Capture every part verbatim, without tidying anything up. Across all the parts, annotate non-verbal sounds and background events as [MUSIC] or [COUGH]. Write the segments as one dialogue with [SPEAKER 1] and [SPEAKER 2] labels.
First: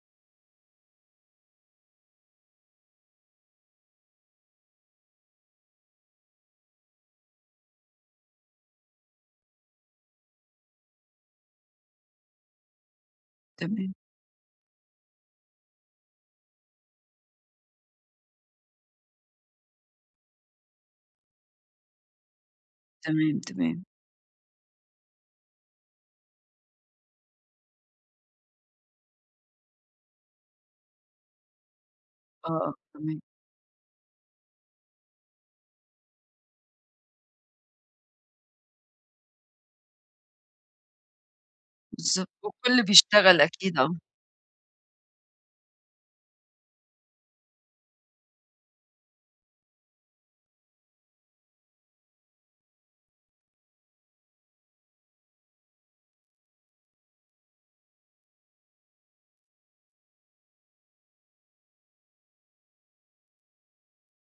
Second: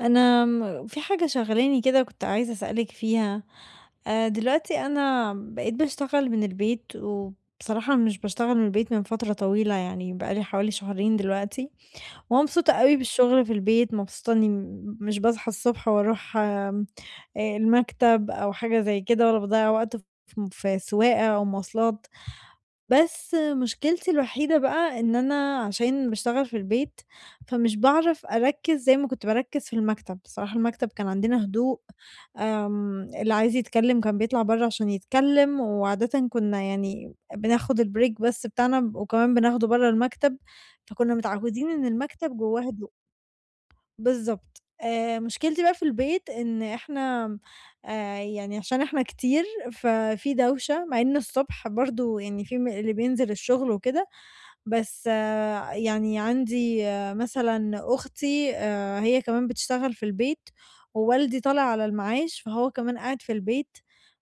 [SPEAKER 1] أنا م في حاجة شاغلاني كده كنت عايزة أسألِك فيها، آآ دلوقتي أنا بقيت باشتغل من البيت، وبصراحة مش باشتغل من البيت من فترة طويلة يعني بقى لي حوالي شهرين دلوقتي، ومبسوطة أوي بالشغل في البيت،
[SPEAKER 2] تمام،
[SPEAKER 1] مبسوطة إني م مش باصحى الصبح وأروح آمم آآ المكتب أو حاجة زي كده، ولا باضيّع وقت ف في سواقة أو مواصلات. بس
[SPEAKER 2] تمام، تمام.
[SPEAKER 1] مشكلتي الوحيدة بقى إن أنا عشان باشتغل في البيت، فمش باعرف أركّز زي ما كنت باركّز في المكتب، بصراحة المكتب كان عندنا هدوء،
[SPEAKER 2] آه، آه،
[SPEAKER 1] آمم،
[SPEAKER 2] تمام.
[SPEAKER 1] اللي عايز يتكلّم كان بيطلع برّه عشان يتكلّم، وعادةً كنا يعني بناخد الbreak بس بتاعنا وكمان بناخده برّه المكتب، فكنا متعوّدين إن
[SPEAKER 2] بالضبط،
[SPEAKER 1] المكتب جواه
[SPEAKER 2] والكل
[SPEAKER 1] هدوء.
[SPEAKER 2] بيشتغل أكيد، آه.
[SPEAKER 1] بالضبط. آآ مشكلتي بقى في البيت إن إحنا آآ يعني عشان إحنا كتير، ففي دوشة مع إن الصبح برضه يعني في م اللي بينزل الشغل وكده، بس آه، يعني عندي آه، مثلًا أختي آآ هي كمان بتشتغل في البيت، ووالدي طالع على المعاش، فهو كمان قاعد في البيت،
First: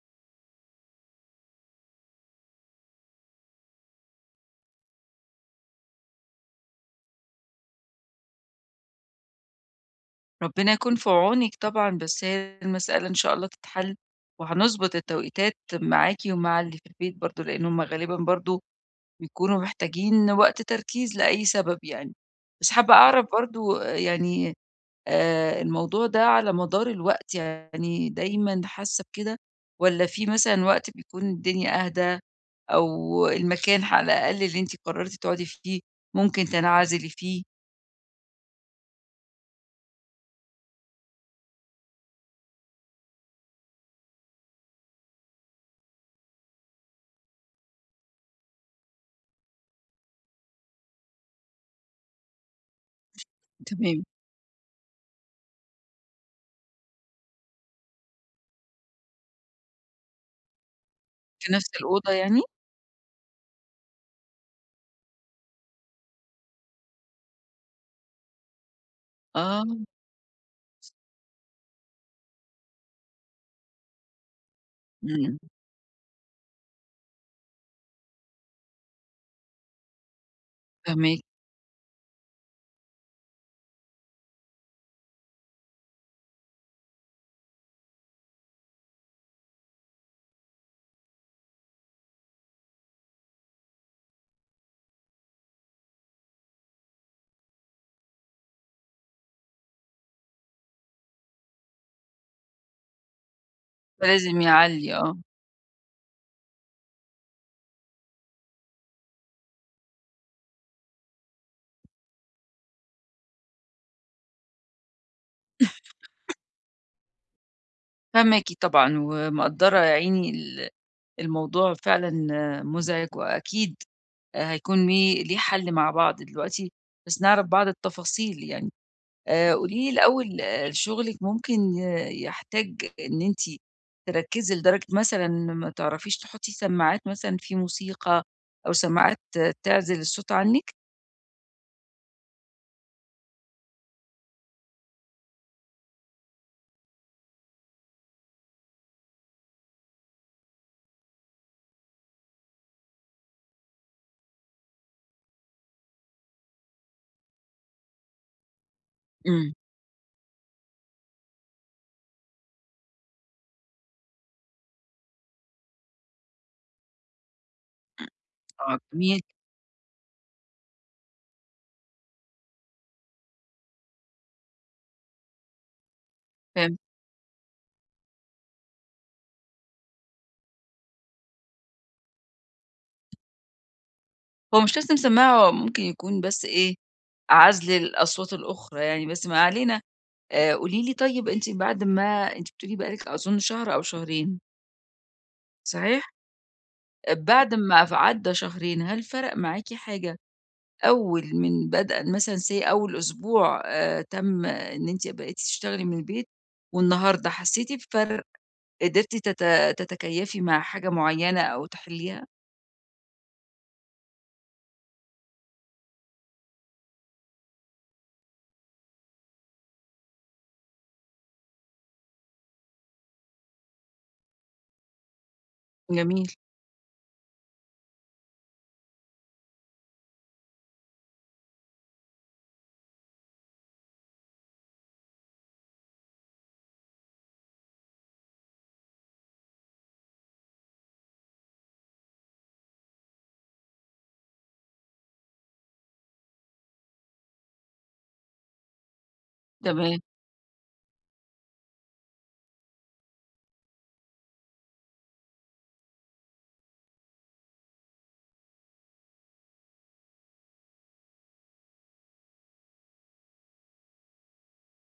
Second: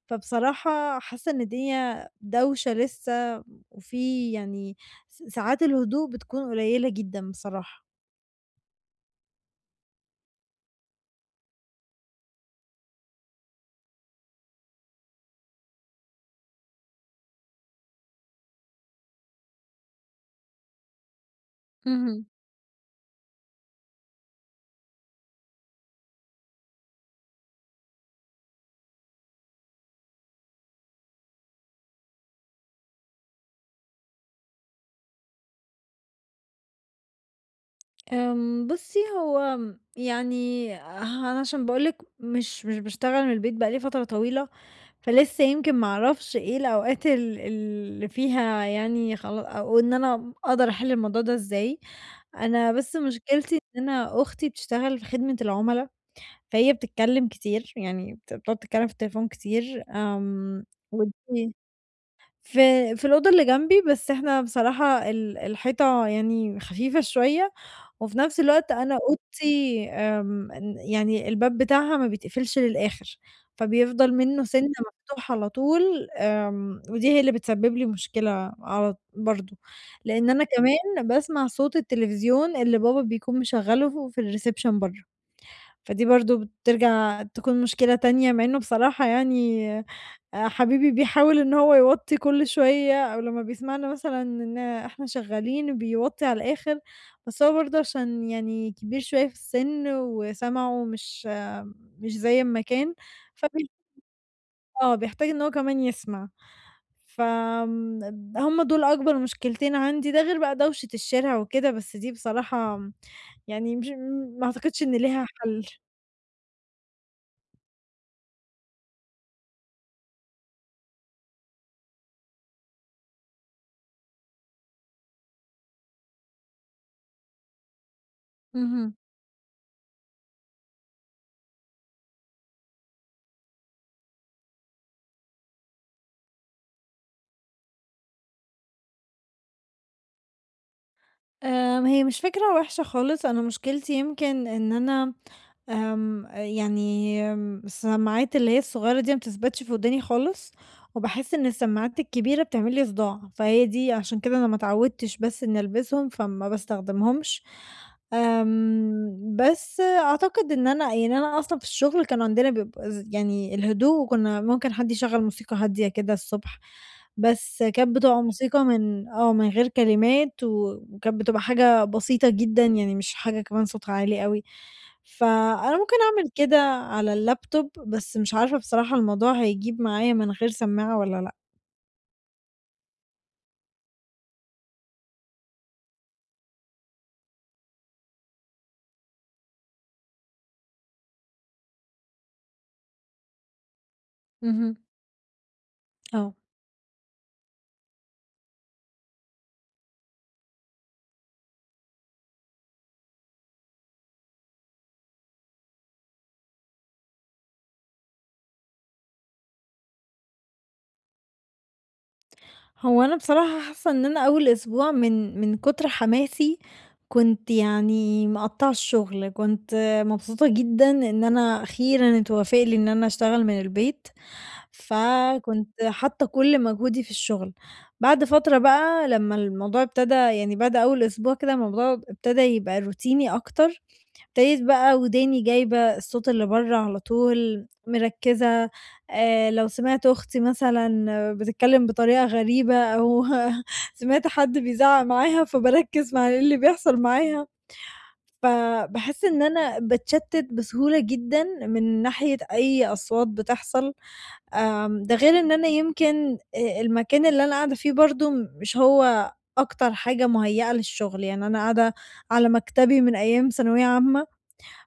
[SPEAKER 1] فبصراحة حاسة إن الدنيا دوشة لسه وفي يعني س ساعات الهدوء بتكون قليلة جدًا بصراحة.
[SPEAKER 2] ربنا يكون في عونِك طبعًا، بس هي المسألة إن شاء الله تتحل، وهنضبط التوقيتات معاكِ ومع اللي في البيت برضه، لإن هُم غالبًا برضه بيكونوا محتاجين وقت تركيز لأي سبب يعني.
[SPEAKER 1] اهم.
[SPEAKER 2] بس حابة أعرف برضه يعني آآ الموضوع ده على مدار الوقت، يعني دايمًا حاسة بكده والّا في مثلًا وقت بيكون الدنيا أهدى أو المكان على الأقل اللي أنتِ قررتِ تقعدي فيه ممكن تنعزلي فيه؟
[SPEAKER 1] آمم، بُصّي هو م يعني أنا عشان باقول لِك مش مش باشتغل من البيت بقى لي فترة طويلة، فلسه يمكن ما أعرفش إيه الأوقات ال اللي فيها يعني خلا أو إن أنا أقدر أحِل الموضوع ده إزاي، أنا بس مشكلتي إن
[SPEAKER 2] تمام.
[SPEAKER 1] أنا أختي بتشتغل في خدمة العُملا، فهي بتتكلم كتير، يعني بت بتقعد تتكلم في التليفون كتير، آمم،
[SPEAKER 2] في
[SPEAKER 1] ودي
[SPEAKER 2] نفس الأوضة يعني؟
[SPEAKER 1] في في الأوضة اللي جنبي، بس إحنا بصراحة ال الحيطة يعني خفيفة شوية وفي نفس الوقت أنا
[SPEAKER 2] آه،
[SPEAKER 1] أوضتي آمم، ن يعني الباب بتاعها ما بيتقفلش للآخر، فبيفضل منه سِنّة مفتوح
[SPEAKER 2] إمم،
[SPEAKER 1] على طول، آمم، ودي هي اللي بتسبب لي مشكلة على برضه، لإن أنا كمان
[SPEAKER 2] فاهماكِ،
[SPEAKER 1] باسمع صوت التلفزيون اللي بابا بيكون مشغّله في الreception برّه، فدي برضه بترجع تكون مشكلة تانية، مع إنه بصراحة يعني آآ حبيبي بيحاول إن هو يوطّي كل شوية أو لمّا بيسمعنا مثلًا إن إحنا شغّالين بيوطّي على الآخر، بس هو برضه عشان يعني كبير شوية في السِن وسمعه مش مش زي ما كان، فبي
[SPEAKER 2] فلازم يعلّي
[SPEAKER 1] آه،
[SPEAKER 2] آه.
[SPEAKER 1] بيحتاج إن هو كمان يسمع. فآمم هم دول أكبر مشكلتين عندي، ده غير بقى دوشة الشارع وكده، بس دي بصراحة يعني مش ما أعتقدش إن ليها حَل.
[SPEAKER 2] فاهماكِ طبعًا ومقدّرة يا عيني ال الموضوع فعلًا مزعج وأكيد هيكون ليه ليه حل مع بعض دلوقتي، بس نعرف بعض التفاصيل يعني.
[SPEAKER 1] اهم.
[SPEAKER 2] آآ قولي لي الأول آآ شغلِك ممكن ي يحتاج إن أنتِ تركّزي لدرجة مثلًا ما تعرفيش تحطّي سماعات مثلًا في موسيقى أو سماعات آه، تعزل الصوت عنِّك؟
[SPEAKER 1] آمم، هي مش فكرة وحشة خالص، أنا مشكلتي يمكن إن أنا آمم، يعني آمم، السماعات اللي هي الصغيرة دي ما بتثبتش في وداني خالص، وباحس إن السماعات الكبيرة بتعمل لي صداع، فهي دي عشان كده أنا ما اتعودتش بس إني ألبسهم، فما باستخدمهمش. آمم،
[SPEAKER 2] إمم،
[SPEAKER 1] بس أعتقد إن أنا يعني أنا أصلًا في الشغل كان عندنا بيبقى ز يعني الهدوء وكنا ممكن حد يشغّل موسيقى هادية كده الصبح، بس كانت بتبقى موسيقى
[SPEAKER 2] آه
[SPEAKER 1] من
[SPEAKER 2] جميل،
[SPEAKER 1] آه، من غير كلمات و وكانت بتبقى حاجة بسيطة جدًا، يعني مش حاجة كمان صوتها عالي أوي، فأنا ممكن أعمل كده
[SPEAKER 2] فهمت.
[SPEAKER 1] على اللاب توب، بس مش عارفة بصراحة الموضوع هيجيب معايا من غير سماعة والّا لأ.
[SPEAKER 2] هو مش لازم سماعة، هو ممكن يكون بس إيه، عزل الأصوات الأخرى يعني، بس ما علينا. آآ قولي لي طيب أنتِ بعد ما أنتِ بتقولي بقى لِك أظُن شهر أو شهرين،
[SPEAKER 1] اهم،
[SPEAKER 2] صحيح؟
[SPEAKER 1] آه.
[SPEAKER 2] آه، بعد ما ف عدّى شهرين، هل فرق معاكِ حاجة أول من بدءًا مثلًا say أول أسبوع آآ تم إن أنتِ بقيتِ تشتغلي من البيت، والنهارده حسيتِ بفرق، قدرتِ تت تتكيّفي مع حاجة معيّنة أو تحلّيها؟
[SPEAKER 1] هو أنا بصراحة حاسة إن أنا أول أسبوع من من كتر حماسي كنت يعني مقطعة الشغل، كنت مبسوطة جدًا إن أنا أخيرًا اتوافق لي إن أنا أشتغل من البيت. فكنت
[SPEAKER 2] جميل،
[SPEAKER 1] حاطة كل مجهودي في الشغل. بعد فترة بقى لمّا الموضوع ابتدى يعني بعد أول أسبوع كده الموضوع ابتدى يبقى روتيني أكتر، ابتديت بقى وداني جايبة الصوت اللي برّه على طول، مركّزة آآ، لو سمعت أختي مثلًا بتتكلم بطريقة غريبة أو [LAUGHS] سمعت حد بيزعق معاها فباركّز مع إيه اللي بيحصل معاها، فباحس إن أنا
[SPEAKER 2] تمام،
[SPEAKER 1] باتشتت بسهولة جدًا من ناحية أي أصوات بتحصل. آمم، ده غير إن أنا يمكن آآ، المكان اللي أنا قاعدة فيه برضه مش هو أكتر حاجة مُهيّأة للشغل، يعني أنا قاعدة على مكتبي من أيام ثانوية عامة،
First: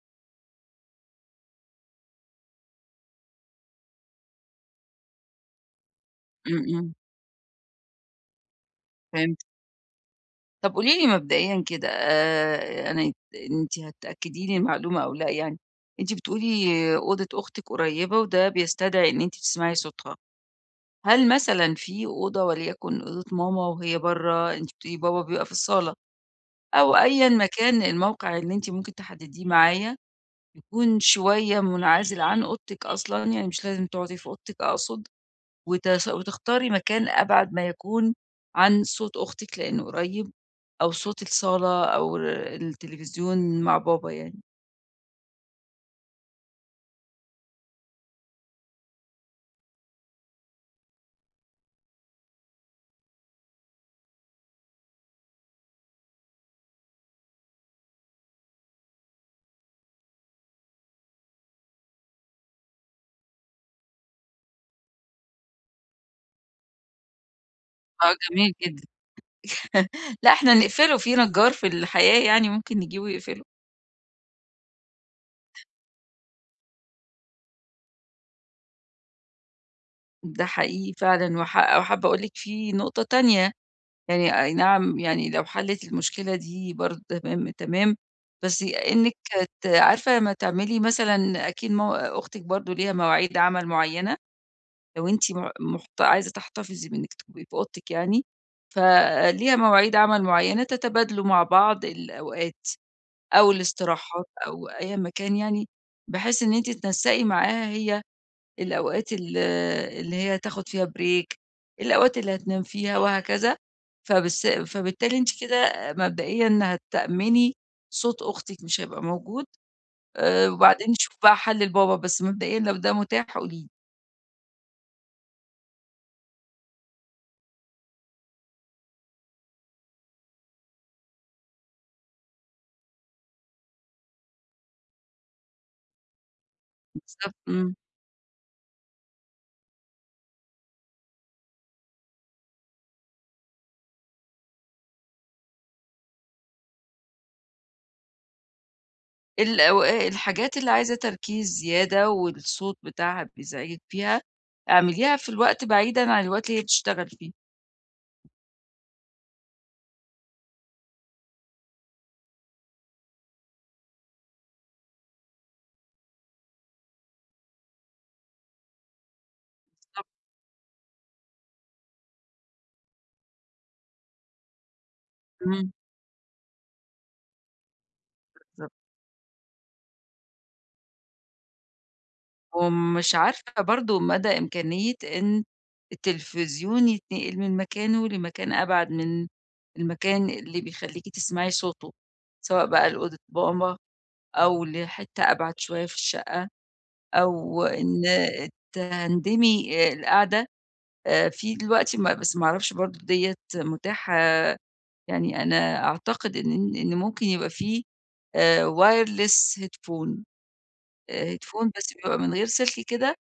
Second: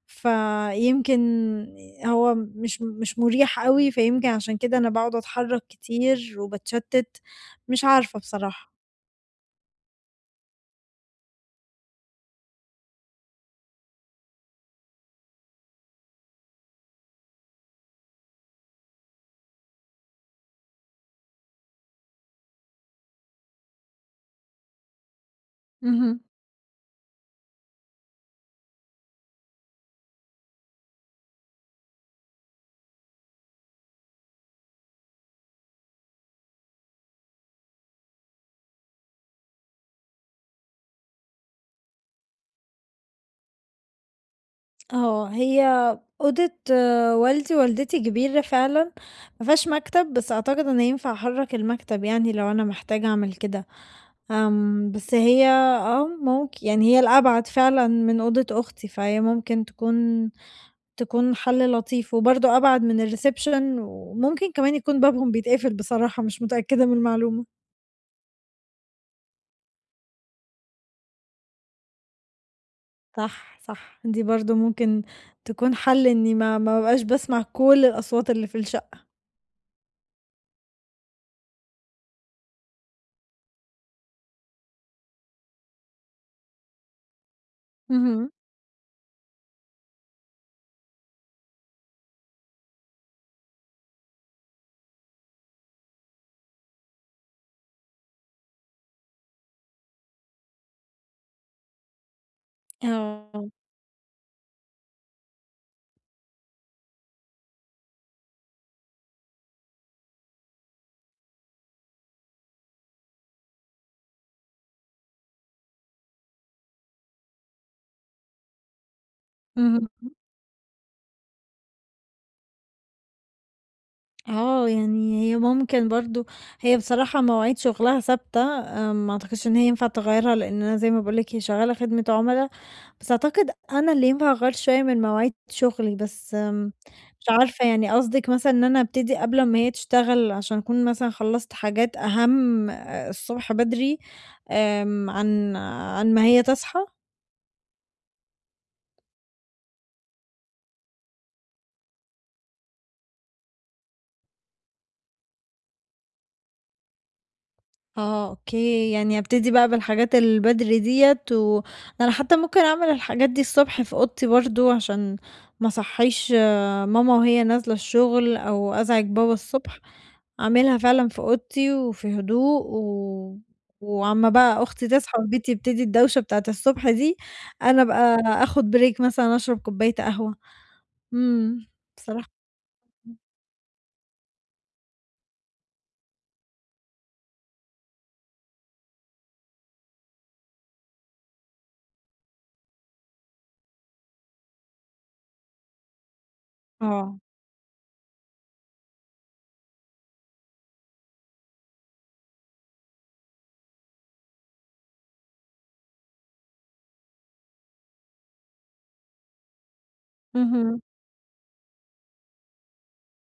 [SPEAKER 1] فيمكن هو مش مش مُريح أوي، فيمكن عشان كده أنا باقعد أتحرّك كتير
[SPEAKER 2] إمم، إمم،
[SPEAKER 1] وباتشتِّت، مش عارفة بصراحة.
[SPEAKER 2] فهمت. طب قولي لي مبدئيًا كده آآ أنا أنتِ هتأكدي لي المعلومة أو لأ يعني، أنتِ بتقولي أوضة أختِك قريّبة وده بيستدعي إن أنتِ تسمعي صوتها، هل مثلًا في أوضة وليكن أوضة ماما وهي برّه، أنتِ بتقولي بابا بيبقى في الصالة،
[SPEAKER 1] اهم.
[SPEAKER 2] أو أيًا ما كان الموقع اللي أنتِ ممكن تحدديه معايا، يكون شوية منعزل عن أوضتك أصلًا، يعني مش لازم تقعدي في أوضتك أقصد، وتس وتختاري مكان أبعد ما يكون عن صوت أختك لإنه قريب، أو صوت الصالة أو التلفزيون مع بابا يعني.
[SPEAKER 1] آه، هي أوضة آه، والدي ووالدتي كبيرة فعلًا، ما فيهاش مكتب، بس أعتقد إن ينفع أحرّك المكتب يعني لو أنا محتاجة أعمل كده، آمم، بس هي آه، ممكن يعني هي الأبعد فعلًا من أوضة أختي، فهي ممكن تكون تكون حل لطيف، وبرضه أبعد من الreception وممكن كمان يكون بابهم بيتقفل بصراحة، مش متأكدة من المعلومة.
[SPEAKER 2] آه جميل جدًا. [LAUGHS] لأ إحنا نقفله في نجار في الحياة يعني ممكن نجيبه يقفله.
[SPEAKER 1] صح، صح، دي برضه ممكن تكون حل إني ما ما ابقاش باسمع كل الأصوات اللي في الشقة.
[SPEAKER 2] ده حقيقي فعلًا وح وحابة أقول لِك في نقطة تانية يعني أي نعم، يعني لو حلِّت المشكلة دي برضه تمام، تمام،
[SPEAKER 1] اهم،
[SPEAKER 2] بس إنِّك ت عارفة لمّا تعملي مثلًا أكيد مو أختِك برضه ليها مواعيد عمل معيّنة، لو أنتِ م محت عايزة تحتفظي بإنِّك تبقي في أوضتِك يعني، فليها مواعيد عمل معيّنة، تتبادلوا مع بعض الأوقات
[SPEAKER 1] آه.
[SPEAKER 2] أو الاستراحات أو أيًا ما كان يعني، بحيث إن أنتِ تنسَّقي معاها هي الأوقات ال اللي هي تاخد فيها break، الأوقات اللي هتنام فيها وهكذا، فبالس فبالتالي أنتِ كده مبدئيًا هتأمِني صوت أختِك مش هيبقى موجود.
[SPEAKER 1] اهم.
[SPEAKER 2] آآ، وبعدين نشوف بقى حل لبابا، بس مبدئيًا لو ده متاح قولي لي.
[SPEAKER 1] آه، يعني هي ممكن برضه هي بصراحة مواعيد شغلها ثابتة، آآ ما أعتقدش إن هي ينفع تغيّرها، لإن أنا زي ما باقول لِك هي شغّالة خدمة عُملا، بس أعتقد أنا اللي ينفع أغيّر شوية من مواعيد شغلي، بس آمم، مش
[SPEAKER 2] بالضبط،
[SPEAKER 1] عارفة
[SPEAKER 2] إمم.
[SPEAKER 1] يعني قصدِك مثلًا إن أنا أبتدي قبل ما هي تشتغل عشان أكون مثلًا خلّصت حاجات أهم آه، الصبح بدري آمم، عن عن ما هي تصحى؟
[SPEAKER 2] الأوقا الحاجات اللي عايزة تركيز زيادة والصوت بتاعها بيزعجِك فيها، اعمليها في الوقت بعيدًا عن الوقت اللي هي بتشتغل فيه.
[SPEAKER 1] آه، أوكي، يعني أبتدي بقى بالحاجات البدري ديّة، و أنا حتى ممكن أعمل الحاجات دي الصبح في أوضتي برضه عشان ما أصحّيش ماما وهي نازلة الشغل أو أزعج بابا الصبح،
[SPEAKER 2] بالضبط،
[SPEAKER 1] أعملها فعلًا في أوضتي وفي هدوء و وأمّا بقى أختي تصحى والبيت
[SPEAKER 2] إمم.
[SPEAKER 1] يبتدي الدوشة بتاعة الصبح دي، أنا أبقى آخُد break مثلًا أشرب كوباية قهوة. إمم، بصراحة
[SPEAKER 2] ومش عارفة برضه مدى إمكانية إن التلفزيون يتنقل من مكانه لمكان أبعد من المكان اللي بيخلّيكِ تسمعي صوته، سواء بقى لأوضة ماما أو لحتّة أبعد شوية في الشقة،
[SPEAKER 1] آه.
[SPEAKER 2] أو إن تهندمي آآ القعدة آآ في دلوقتي ما بس ما أعرفش برضه ديّة متاحة يعني أنا أعتقد إن إن ممكن يبقى في آآ wireless headphone،
[SPEAKER 1] اهم.
[SPEAKER 2] آآ headphone بس بيبقى من غير سلك كده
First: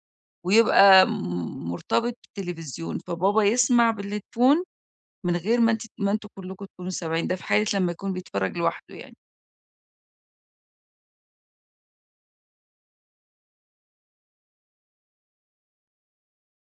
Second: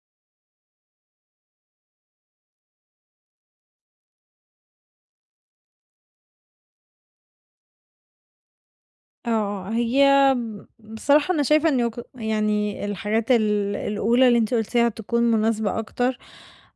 [SPEAKER 2] ويبقى م مرتبط بالتلفزيون، فبابا يسمع بالهيدفون من غير ما أنتِ ما أنتم كلكم تكونوا سامعين، ده في حالة لمّا يكون بيتفرج لوحده يعني.
[SPEAKER 1] آه، آه، هي بصراحة أنا شايفة إن يق يعني الحاجات ال الأولى اللي أنتِ قُلتيها تكون مناسبة أكتر،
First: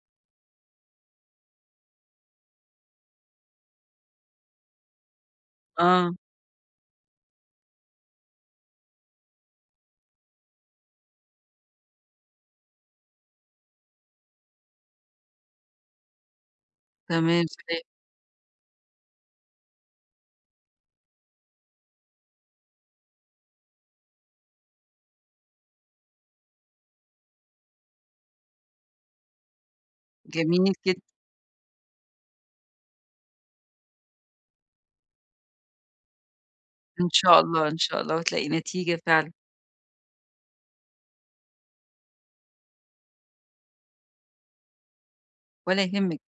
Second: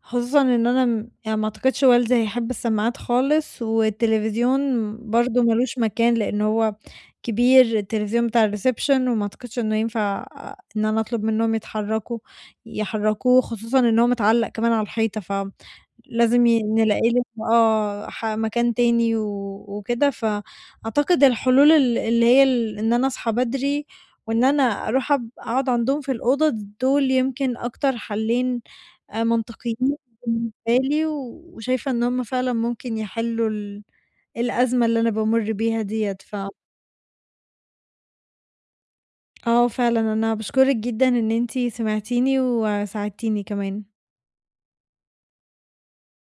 [SPEAKER 1] خصوصًا إن أنا م يعني ما أعتقدش والدي هيحب السماعات خالص، والتلفزيون برضه ما لوش
[SPEAKER 2] آه،
[SPEAKER 1] مكان لإن هو كبير، التلفزيون بتاع الreception وما أعتقدش إنه ينفع أ- إن أنا أطلب منهم يتحركوا يحركوه، خصوصًا إن هو متعلق كمان على الحيطة ف لازم ي نلاقي له
[SPEAKER 2] تمام، فاهم.
[SPEAKER 1] آه، ح مكان تاني و وكده، فأعتقد الحلول ال اللي هي ال إن أنا أصحى بدري وإن أنا أروح أب أقعد عندهم في الأوضة، دول يمكن أكتر حلّين آآ منطقيين
[SPEAKER 2] جميل
[SPEAKER 1] بالنسبة
[SPEAKER 2] جدًا،
[SPEAKER 1] لي، و- وشايفة إن هُم فعلًا ممكن يحلّوا ال الأزمة اللي أنا بامُر بيها ديّة، ف
[SPEAKER 2] إن شاء الله، إن شاء الله وتلاقي نتيجة فعلًا.
[SPEAKER 1] آه فعلًا أنا باشكرِك جدًا إن أنتِ سمعتيني وساعدتيني كمان.
[SPEAKER 2] ولا يهمِك.